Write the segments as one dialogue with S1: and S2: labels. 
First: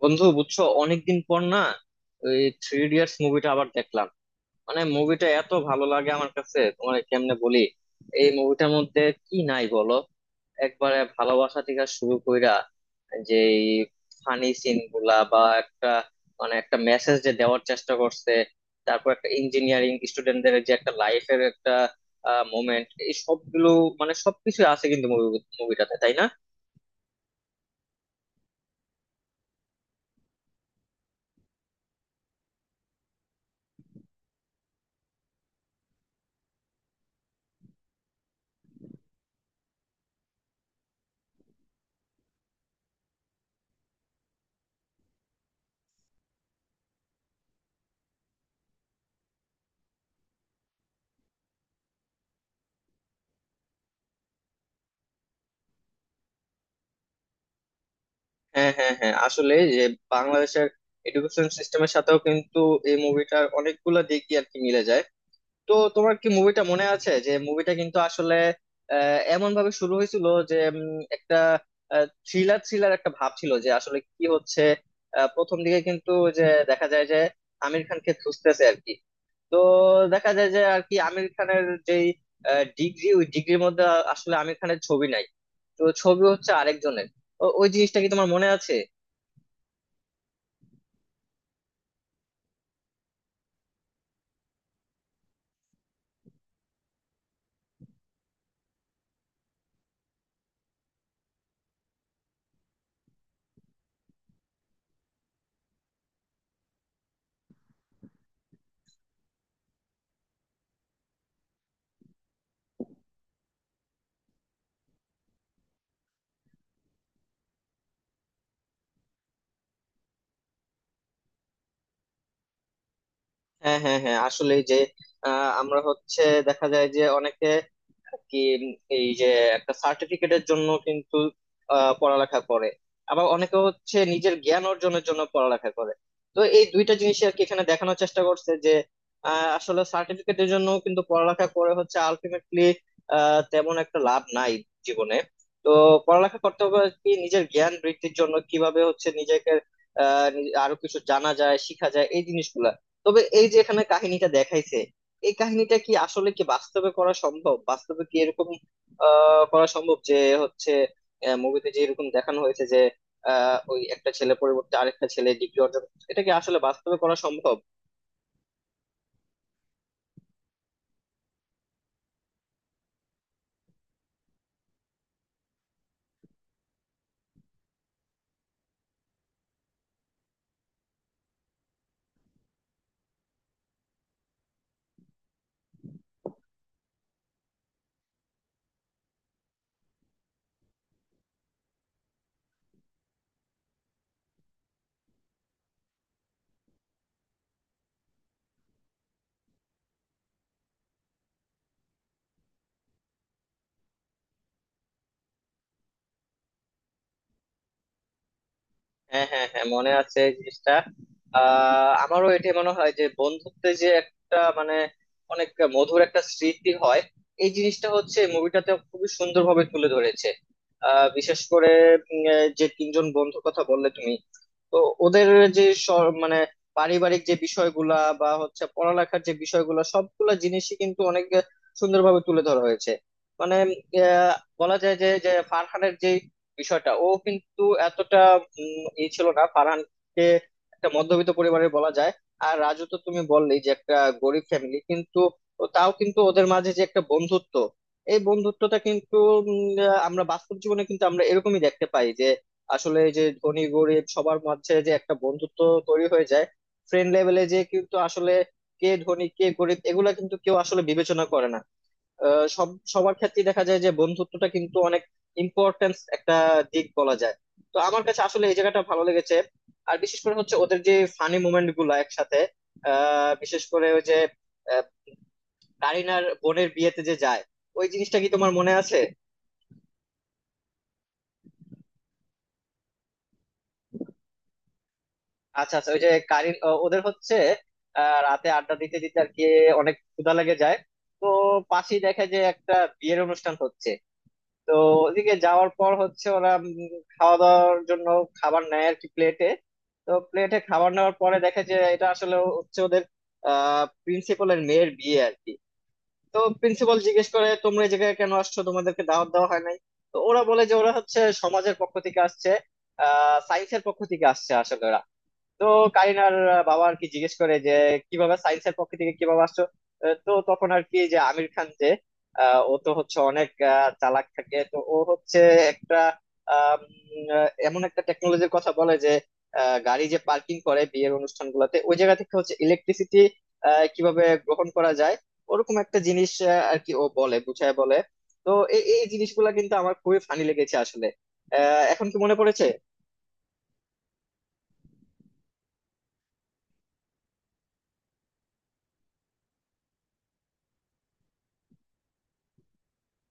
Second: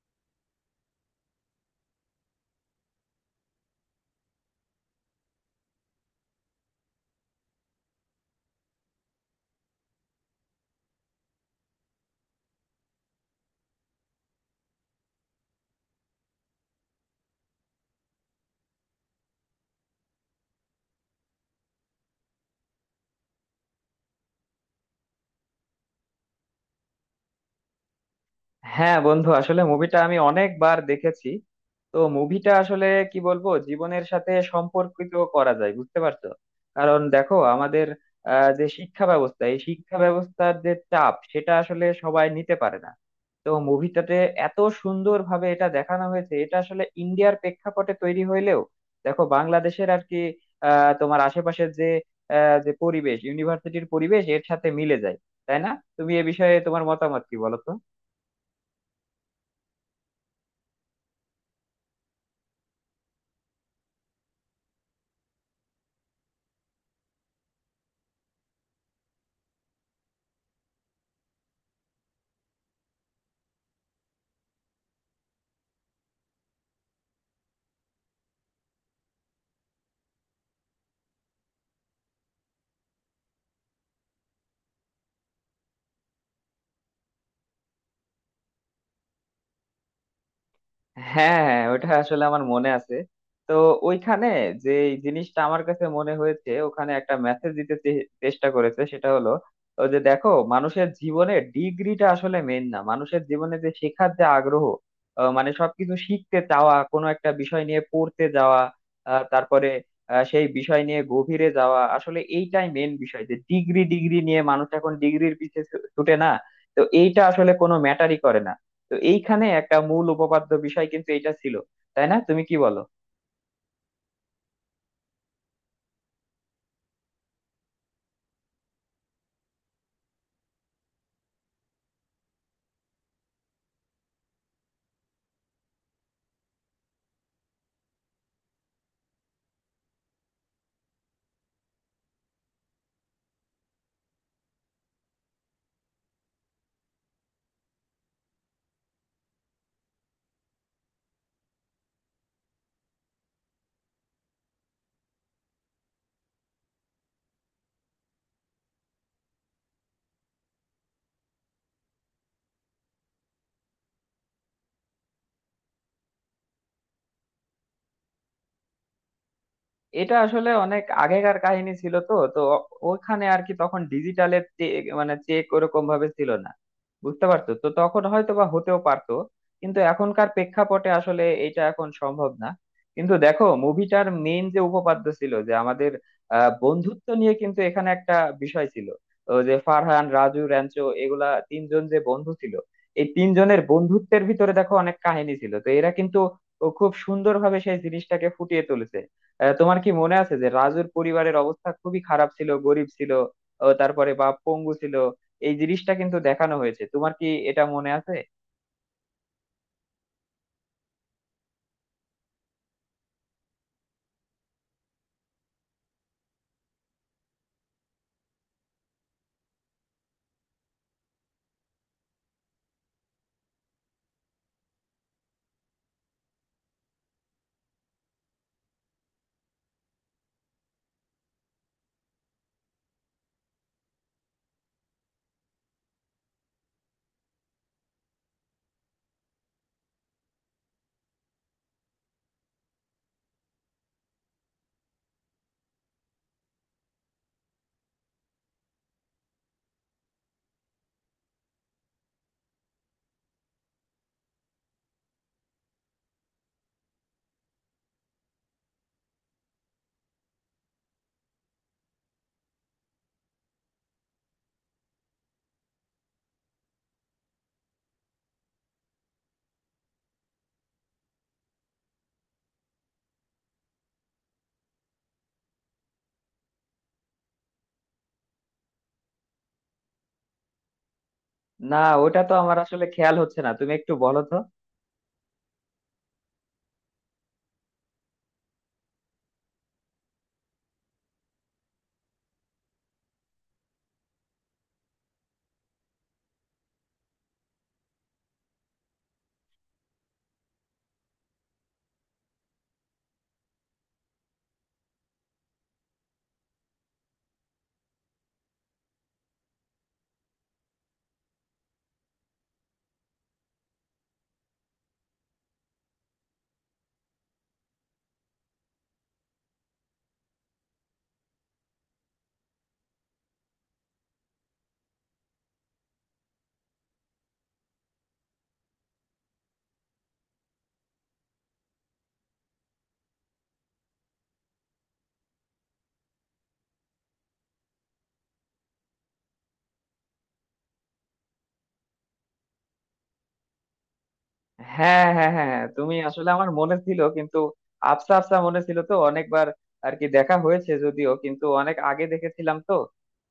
S1: বন্ধু বুঝছো, অনেকদিন পর না? ওই থ্রি ইডিয়টস মুভিটা আবার দেখলাম। মানে মুভিটা এত ভালো লাগে আমার কাছে, তোমার কেমনে বলি। এই মুভিটার মধ্যে কি নাই বলো? একবারে ভালোবাসা থেকে শুরু কইরা, যে ফানি সিন গুলা, বা একটা মানে একটা মেসেজ যে দেওয়ার চেষ্টা করছে, তারপর একটা ইঞ্জিনিয়ারিং স্টুডেন্টদের যে একটা লাইফের একটা মোমেন্ট, এই সবগুলো মানে সবকিছু আছে কিন্তু মুভিটাতে, তাই না?
S2: হ্যাঁ বন্ধু, আসলে মুভিটা আমি অনেকবার দেখেছি। তো মুভিটা আসলে কি বলবো, জীবনের সাথে সম্পর্কিত করা যায়, বুঝতে পারছো? কারণ দেখো আমাদের যে শিক্ষা ব্যবস্থা, এই শিক্ষা ব্যবস্থার যে চাপ সেটা আসলে সবাই নিতে পারে না। তো মুভিটাতে এত সুন্দরভাবে এটা দেখানো হয়েছে, এটা আসলে ইন্ডিয়ার প্রেক্ষাপটে তৈরি হইলেও দেখো বাংলাদেশের আর কি তোমার আশেপাশের যে যে পরিবেশ, ইউনিভার্সিটির পরিবেশ এর সাথে মিলে যায়, তাই না? তুমি এ বিষয়ে তোমার মতামত কি বলো তো।
S1: হ্যাঁ হ্যাঁ হ্যাঁ, আসলে যে বাংলাদেশের এডুকেশন সিস্টেমের সাথেও কিন্তু এই মুভিটার অনেকগুলো দিকই আর কি মিলে যায়। তো তোমার কি মুভিটা মনে আছে, যে মুভিটা কিন্তু আসলে এমন ভাবে শুরু হয়েছিল যে একটা থ্রিলার থ্রিলার একটা ভাব ছিল যে আসলে কি হচ্ছে। প্রথম দিকে কিন্তু যে দেখা যায় যে আমির খানকে খুঁজতেছে আর কি। তো দেখা যায় যে আর কি আমির খানের যেই ডিগ্রি, ওই ডিগ্রির মধ্যে আসলে আমির খানের ছবি নাই, তো ছবি হচ্ছে আরেকজনের। ওই জিনিসটা কি তোমার মনে আছে?
S2: হ্যাঁ হ্যাঁ, ওটা আসলে আমার মনে আছে। তো ওইখানে যে এই জিনিসটা আমার কাছে মনে হয়েছে, ওখানে একটা মেসেজ দিতে চেষ্টা করেছে, সেটা হলো ও যে দেখো মানুষের জীবনে ডিগ্রিটা আসলে মেন না, মানুষের জীবনে যে শেখার যে আগ্রহ, মানে সবকিছু শিখতে চাওয়া, কোনো একটা বিষয় নিয়ে পড়তে যাওয়া, তারপরে সেই বিষয় নিয়ে গভীরে যাওয়া, আসলে এইটাই মেন বিষয়। যে ডিগ্রি ডিগ্রি নিয়ে মানুষ এখন ডিগ্রির পিছে ছুটে না। তো এইটা আসলে কোনো ম্যাটারই করে না। তো এইখানে একটা মূল উপপাদ্য বিষয় কিন্তু এটা ছিল, তাই না? তুমি কি বলো?
S1: হ্যাঁ হ্যাঁ হ্যাঁ, আসলে যে আমরা হচ্ছে দেখা যায় যে অনেকে কি এই যে একটা সার্টিফিকেটের জন্য কিন্তু পড়ালেখা করে, আবার অনেকে হচ্ছে নিজের জ্ঞান অর্জনের জন্য পড়ালেখা করে। তো এই দুইটা জিনিস আর কি এখানে দেখানোর চেষ্টা করছে যে আসলে সার্টিফিকেটের জন্য কিন্তু পড়ালেখা করে হচ্ছে আলটিমেটলি তেমন একটা লাভ নাই জীবনে। তো পড়ালেখা করতে হবে কি নিজের জ্ঞান বৃদ্ধির জন্য, কিভাবে হচ্ছে নিজেকে আরো কিছু জানা যায় শিখা যায় এই জিনিসগুলা। তবে এই যে এখানে কাহিনীটা দেখাইছে, এই কাহিনীটা কি আসলে কি বাস্তবে করা সম্ভব? বাস্তবে কি এরকম করা সম্ভব যে হচ্ছে মুভিতে যে এরকম দেখানো হয়েছে যে ওই একটা ছেলে পরিবর্তে আরেকটা ছেলে ডিগ্রি অর্জন করছে, এটা কি আসলে বাস্তবে করা সম্ভব?
S2: এটা আসলে অনেক আগেকার কাহিনী ছিল, তো তো ও- ওখানে আর কি তখন ডিজিটালের মানে চেক ওরকম ভাবে ছিল না, বুঝতে পারছো? তো তখন হয়তো বা হতেও পারতো, কিন্তু এখনকার প্রেক্ষাপটে আসলে এটা এখন সম্ভব না। কিন্তু দেখো মুভিটার মেইন যে উপপাদ্য ছিল, যে আমাদের বন্ধুত্ব নিয়ে কিন্তু এখানে একটা বিষয় ছিল। তো যে ফারহান, রাজু, র্যাঞ্চো, এগুলা তিনজন যে বন্ধু ছিল, এই তিনজনের বন্ধুত্বের ভিতরে দেখো অনেক কাহিনী ছিল। তো এরা কিন্তু খুব সুন্দরভাবে সেই জিনিসটাকে ফুটিয়ে তুলেছে। তোমার কি মনে আছে যে রাজুর পরিবারের অবস্থা খুবই খারাপ ছিল, গরিব ছিল, ও তারপরে বা পঙ্গু ছিল? এই জিনিসটা কিন্তু দেখানো হয়েছে, তোমার কি এটা মনে আছে?
S1: হ্যাঁ হ্যাঁ হ্যাঁ, মনে আছে এই জিনিসটা। আমারও এটা মনে হয় যে বন্ধুত্বে যে একটা মানে অনেক মধুর একটা স্মৃতি হয়, এই জিনিসটা হচ্ছে মুভিটাতে খুবই সুন্দরভাবে তুলে ধরেছে। বিশেষ করে যে তিনজন বন্ধুর কথা বললে তুমি, তো ওদের যে মানে পারিবারিক যে বিষয়গুলা বা হচ্ছে পড়ালেখার যে বিষয়গুলা সবগুলা জিনিসই কিন্তু অনেক সুন্দরভাবে তুলে ধরা হয়েছে। মানে আহ, বলা যায় যে যে ফারহানের যে বিষয়টা, ও কিন্তু এতটা ই ছিল না, ফারহানকে একটা মধ্যবিত্ত পরিবারের বলা যায়। আর রাজু তো তুমি বললেই যে একটা গরিব ফ্যামিলি, কিন্তু তাও কিন্তু ওদের মাঝে যে একটা বন্ধুত্ব, এই বন্ধুত্বটা কিন্তু আমরা বাস্তব জীবনে কিন্তু আমরা এরকমই দেখতে পাই যে আসলে এই যে ধনী গরিব সবার মাঝে যে একটা বন্ধুত্ব তৈরি হয়ে যায়। ফ্রেন্ড লেভেলে যে কিন্তু আসলে কে ধনী কে গরিব এগুলা কিন্তু কেউ আসলে বিবেচনা করে না। সবার ক্ষেত্রে দেখা যায় যে বন্ধুত্বটা কিন্তু অনেক ইম্পর্টেন্স একটা দিক বলা যায়। তো আমার কাছে আসলে এই জায়গাটা ভালো লেগেছে। আর বিশেষ করে হচ্ছে ওদের যে ফানি মোমেন্ট গুলা একসাথে, বিশেষ করে ওই যে আহ, কারিনার বোনের বিয়েতে যে যায়, ওই জিনিসটা কি তোমার মনে আছে?
S2: না, ওটা তো আমার আসলে খেয়াল হচ্ছে না, তুমি একটু বলো তো।
S1: আচ্ছা আচ্ছা, ওই যে ওদের হচ্ছে রাতে আড্ডা দিতে দিতে আর কি অনেক ক্ষুধা লেগে যায়। তো পাশেই দেখে যে একটা বিয়ের অনুষ্ঠান হচ্ছে। তো ওদিকে যাওয়ার পর হচ্ছে ওরা খাওয়া দাওয়ার জন্য খাবার নেয় আর কি প্লেটে। তো প্লেটে খাবার নেওয়ার পরে দেখে যে এটা আসলে হচ্ছে ওদের প্রিন্সিপালের মেয়ের বিয়ে আর কি। তো প্রিন্সিপাল জিজ্ঞেস করে তোমরা এই জায়গায় কেন আসছো, তোমাদেরকে দাওয়াত দেওয়া হয় নাই। তো ওরা বলে যে ওরা হচ্ছে সমাজের পক্ষ থেকে আসছে, সায়েন্সের পক্ষ থেকে আসছে আসলে ওরা। তো কারিনার বাবা আর কি জিজ্ঞেস করে যে কিভাবে সায়েন্সের পক্ষ থেকে কিভাবে আসছো। তো তখন আর কি যে আমির খান যে ও তো হচ্ছে অনেক চালাক থাকে, তো ও হচ্ছে একটা আম, এমন একটা টেকনোলজির কথা বলে যে গাড়ি যে পার্কিং করে বিয়ের অনুষ্ঠান গুলাতে ওই জায়গা থেকে হচ্ছে ইলেকট্রিসিটি কিভাবে গ্রহণ করা যায়, ওরকম একটা জিনিস আর কি ও বলে বুঝায় বলে। তো এই এই জিনিসগুলা কিন্তু আমার খুবই ফানি লেগেছে আসলে। এখন কি মনে পড়েছে?
S2: হ্যাঁ হ্যাঁ হ্যাঁ হ্যাঁ, তুমি আসলে আমার মনে ছিল কিন্তু আবসা আবসা মনে ছিল। তো অনেকবার আর কি দেখা হয়েছে, যদিও কিন্তু অনেক আগে দেখেছিলাম। তো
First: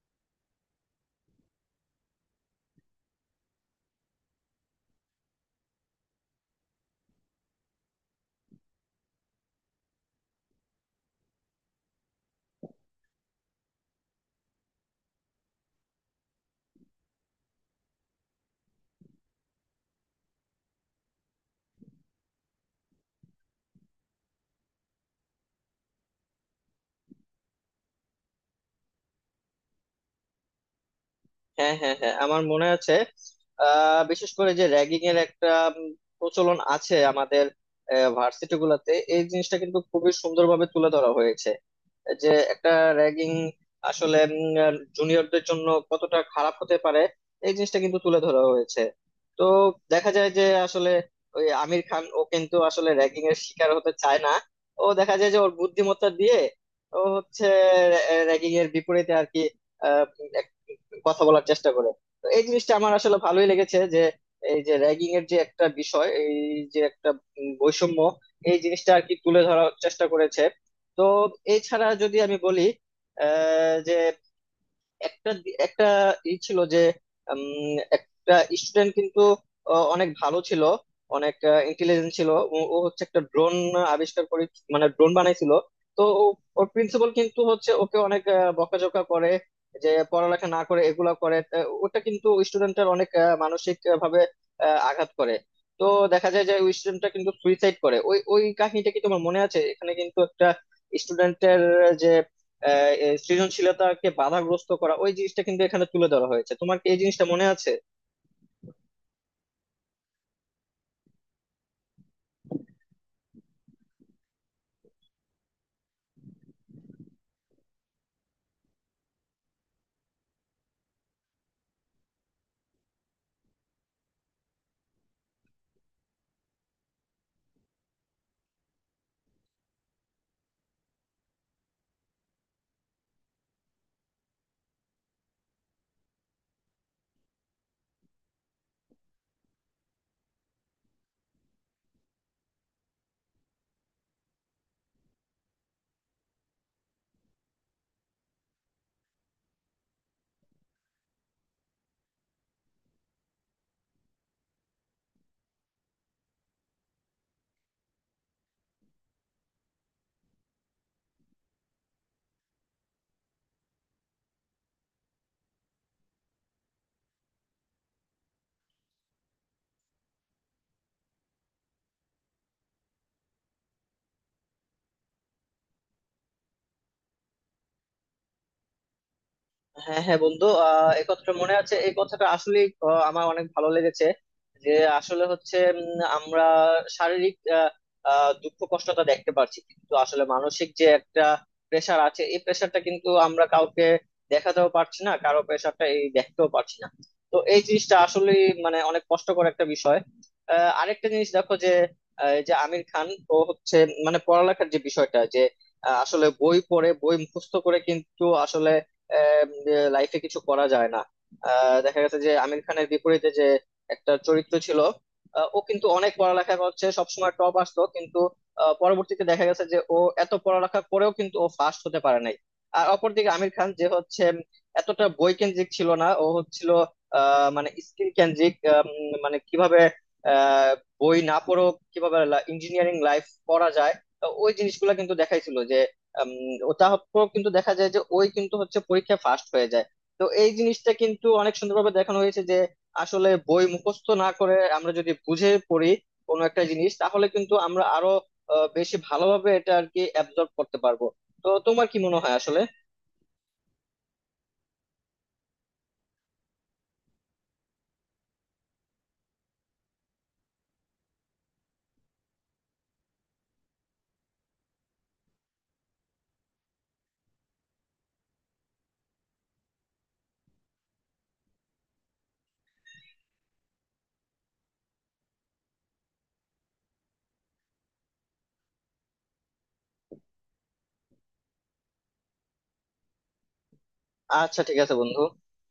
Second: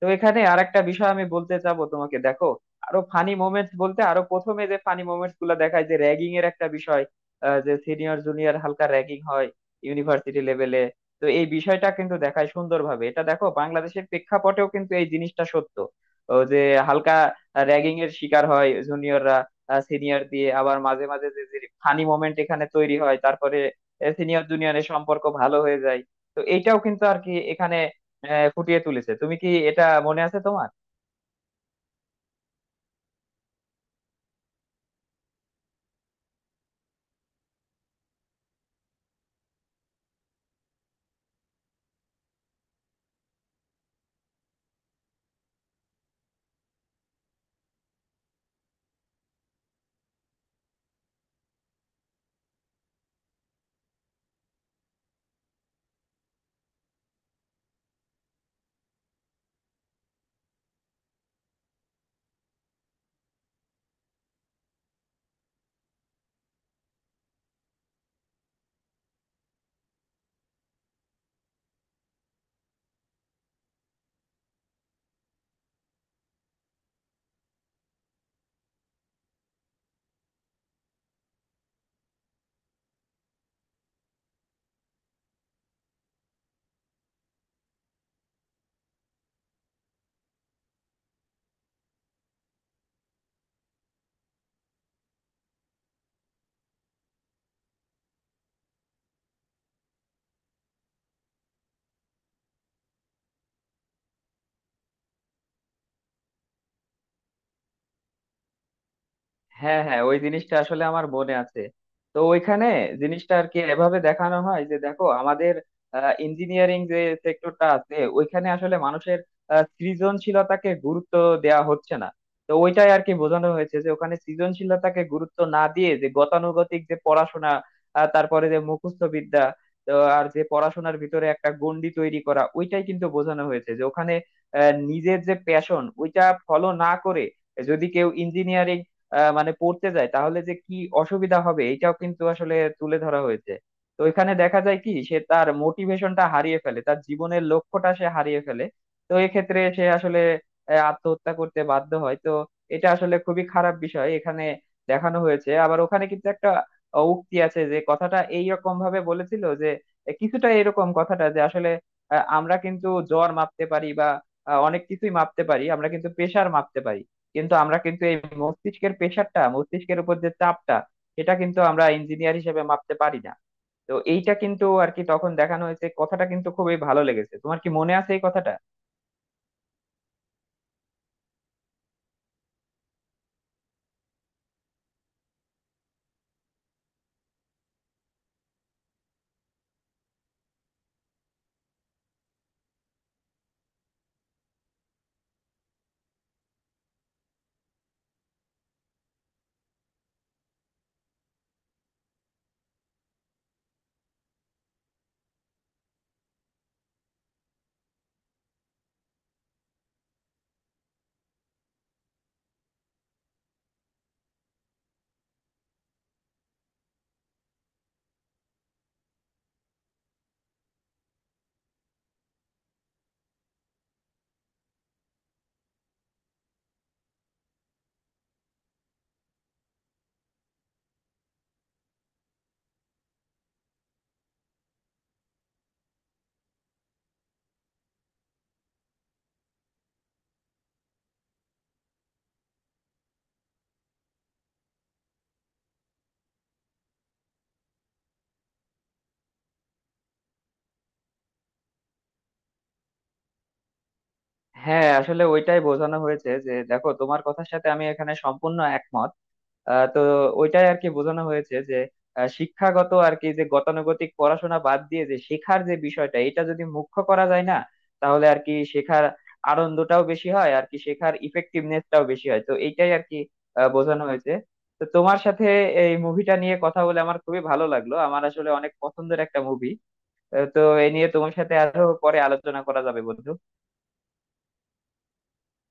S2: তো এখানে আরেকটা বিষয় আমি বলতে চাবো তোমাকে। দেখো আরো ফানি মোমেন্টস বলতে, আরো প্রথমে যে ফানি মোমেন্টস গুলো দেখায় যে র্যাগিং এর একটা বিষয়, যে সিনিয়র জুনিয়র হালকা র্যাগিং হয় ইউনিভার্সিটি লেভেলে। তো এই বিষয়টা কিন্তু দেখায় সুন্দরভাবে, এটা দেখো বাংলাদেশের প্রেক্ষাপটেও কিন্তু এই জিনিসটা সত্য। ও যে হালকা র্যাগিং এর শিকার হয় জুনিয়ররা সিনিয়র দিয়ে, আবার মাঝে মাঝে যে যে ফানি মোমেন্ট এখানে তৈরি হয়, তারপরে সিনিয়র জুনিয়রের সম্পর্ক ভালো হয়ে যায়। তো এটাও কিন্তু আর কি এখানে ফুটিয়ে তুলেছে। তুমি কি এটা মনে আছে তোমার?
S1: হ্যাঁ হ্যাঁ হ্যাঁ, আমার মনে আছে। বিশেষ করে যে র্যাগিং এর একটা উম, প্রচলন আছে আমাদের ভার্সিটি গুলাতে, এই জিনিসটা কিন্তু খুবই সুন্দরভাবে তুলে ধরা হয়েছে যে একটা র্যাগিং আসলে জুনিয়রদের জন্য কতটা খারাপ হতে পারে, এই জিনিসটা কিন্তু তুলে ধরা হয়েছে। তো দেখা যায় যে আসলে ওই আমির খান ও কিন্তু আসলে র্যাগিং এর শিকার হতে চায় না। ও দেখা যায় যে ওর বুদ্ধিমত্তা দিয়ে ও হচ্ছে র্যাগিং এর বিপরীতে আর কি আহ, এক- কথা বলার চেষ্টা করে। তো এই জিনিসটা আমার আসলে ভালোই লেগেছে যে এই যে র্যাগিং এর যে একটা বিষয়, এই যে একটা বৈষম্য, এই জিনিসটা আর কি তুলে ধরার চেষ্টা করেছে। তো এছাড়া যদি আমি বলি যে একটা একটা ই ছিল যে একটা স্টুডেন্ট কিন্তু ও অনেক ভালো ছিল, অনেক ইন্টেলিজেন্ট ছিল। ও ও হচ্ছে একটা ড্রোন আবিষ্কার করে, মানে ড্রোন বানাইছিল। তো ওর প্রিন্সিপাল কিন্তু হচ্ছে ওকে অনেক বকাঝকা করে যে পড়ালেখা না করে এগুলা করে। ওটা কিন্তু স্টুডেন্টের অনেক মানসিক ভাবে আঘাত করে। তো দেখা যায় যে ওই স্টুডেন্টটা কিন্তু সুইসাইড করে। ওই ওই কাহিনীটা কি তোমার মনে আছে? এখানে কিন্তু একটা স্টুডেন্টের যে আহ, এ সৃজনশীলতাকে বাধাগ্রস্ত করা, ওই জিনিসটা কিন্তু এখানে তুলে ধরা হয়েছে। তোমার কি এই জিনিসটা মনে আছে?
S2: হ্যাঁ হ্যাঁ, ওই জিনিসটা আসলে আমার মনে আছে। তো ওইখানে জিনিসটা আর কি এভাবে দেখানো হয় যে দেখো আমাদের ইঞ্জিনিয়ারিং যে সেক্টরটা আছে ওইখানে আসলে মানুষের সৃজনশীলতাকে গুরুত্ব দেওয়া হচ্ছে না। তো ওইটাই আর কি বোঝানো হয়েছে যে ওখানে সৃজনশীলতাকে গুরুত্ব না দিয়ে যে গতানুগতিক যে পড়াশোনা, তারপরে যে মুখস্থ বিদ্যা, তো আর যে পড়াশোনার ভিতরে একটা গণ্ডি তৈরি করা, ওইটাই কিন্তু বোঝানো হয়েছে। যে ওখানে নিজের যে প্যাশন ওইটা ফলো না করে যদি কেউ ইঞ্জিনিয়ারিং মানে পড়তে যায়, তাহলে যে কি অসুবিধা হবে, এটাও কিন্তু আসলে তুলে ধরা হয়েছে। তো এখানে দেখা যায় কি সে তার মোটিভেশনটা হারিয়ে ফেলে, তার জীবনের লক্ষ্যটা সে হারিয়ে ফেলে। তো এক্ষেত্রে সে আসলে আত্মহত্যা করতে বাধ্য হয়। তো এটা আসলে খুবই খারাপ বিষয়, এখানে দেখানো হয়েছে। আবার ওখানে কিন্তু একটা উক্তি আছে, যে কথাটা এইরকম ভাবে বলেছিল যে কিছুটা এরকম কথাটা যে আসলে আমরা কিন্তু জ্বর মাপতে পারি বা অনেক কিছুই মাপতে পারি, আমরা কিন্তু প্রেসার মাপতে পারি, কিন্তু আমরা কিন্তু এই মস্তিষ্কের প্রেশারটা, মস্তিষ্কের উপর যে চাপটা, সেটা কিন্তু আমরা ইঞ্জিনিয়ার হিসেবে মাপতে পারি না। তো এইটা কিন্তু আর কি তখন দেখানো হয়েছে, কথাটা কিন্তু খুবই ভালো লেগেছে। তোমার কি মনে আছে এই কথাটা?
S1: হ্যাঁ হ্যাঁ বন্ধু, একথা মনে আছে। এই কথাটা আসলে আমার অনেক ভালো লেগেছে যে আসলে হচ্ছে আমরা শারীরিক আহ, আহ, দুঃখ কষ্টটা দেখতে পারছি কিন্তু আসলে মানসিক যে একটা প্রেশার আছে, এই প্রেশারটা কিন্তু আমরা কাউকে দেখাতেও পারছি না, কারো প্রেশারটা এই দেখতেও পারছি না। তো এই জিনিসটা আসলে মানে অনেক কষ্টকর একটা বিষয়। আরেকটা জিনিস দেখো যে এই যে আমির খান ও হচ্ছে মানে পড়ালেখার যে বিষয়টা যে আসলে বই পড়ে বই মুখস্থ করে কিন্তু আসলে লাইফে কিছু করা যায় না। দেখা গেছে যে আমির খানের বিপরীতে যে একটা চরিত্র ছিল, ও কিন্তু অনেক পড়ালেখা করছে, সবসময় টপ আসতো, কিন্তু পরবর্তীতে দেখা গেছে যে ও এত পড়ালেখা করেও কিন্তু ও ফার্স্ট হতে পারে নাই। আর অপরদিকে আমির খান যে হচ্ছে এতটা বই কেন্দ্রিক ছিল না, ও হচ্ছিল মানে স্কিল কেন্দ্রিক। মানে কিভাবে আহ, বই না পড়েও কিভাবে ইঞ্জিনিয়ারিং লাইফ পড়া যায়, তো ওই জিনিসগুলো কিন্তু দেখাইছিল যে ও তারপর কিন্তু দেখা যায় যে ওই কিন্তু হচ্ছে পরীক্ষায় ফার্স্ট হয়ে যায়। তো এই জিনিসটা কিন্তু অনেক সুন্দরভাবে দেখানো হয়েছে যে আসলে বই মুখস্থ না করে আমরা যদি বুঝে পড়ি কোনো একটা জিনিস, তাহলে কিন্তু আমরা আরো বেশি ভালোভাবে এটা আর কি অ্যাবজর্ব করতে পারবো। তো তোমার কি মনে হয় আসলে?
S2: হ্যাঁ, আসলে ওইটাই বোঝানো হয়েছে যে দেখো তোমার কথার সাথে আমি এখানে সম্পূর্ণ একমত। তো ওইটাই আর কি বোঝানো হয়েছে যে শিক্ষাগত আর কি যে গতানুগতিক পড়াশোনা বাদ দিয়ে যে শেখার যে বিষয়টা এটা যদি মুখ্য করা যায় না, তাহলে আর কি শেখার আনন্দটাও বেশি হয়, আর কি শেখার ইফেক্টিভনেসটাও বেশি হয়। তো এইটাই আর কি বোঝানো হয়েছে। তো তোমার সাথে এই মুভিটা নিয়ে কথা বলে আমার খুবই ভালো লাগলো, আমার আসলে অনেক পছন্দের একটা মুভি। তো এ নিয়ে তোমার সাথে আরো পরে আলোচনা করা যাবে বন্ধু।
S1: আচ্ছা ঠিক আছে বন্ধু।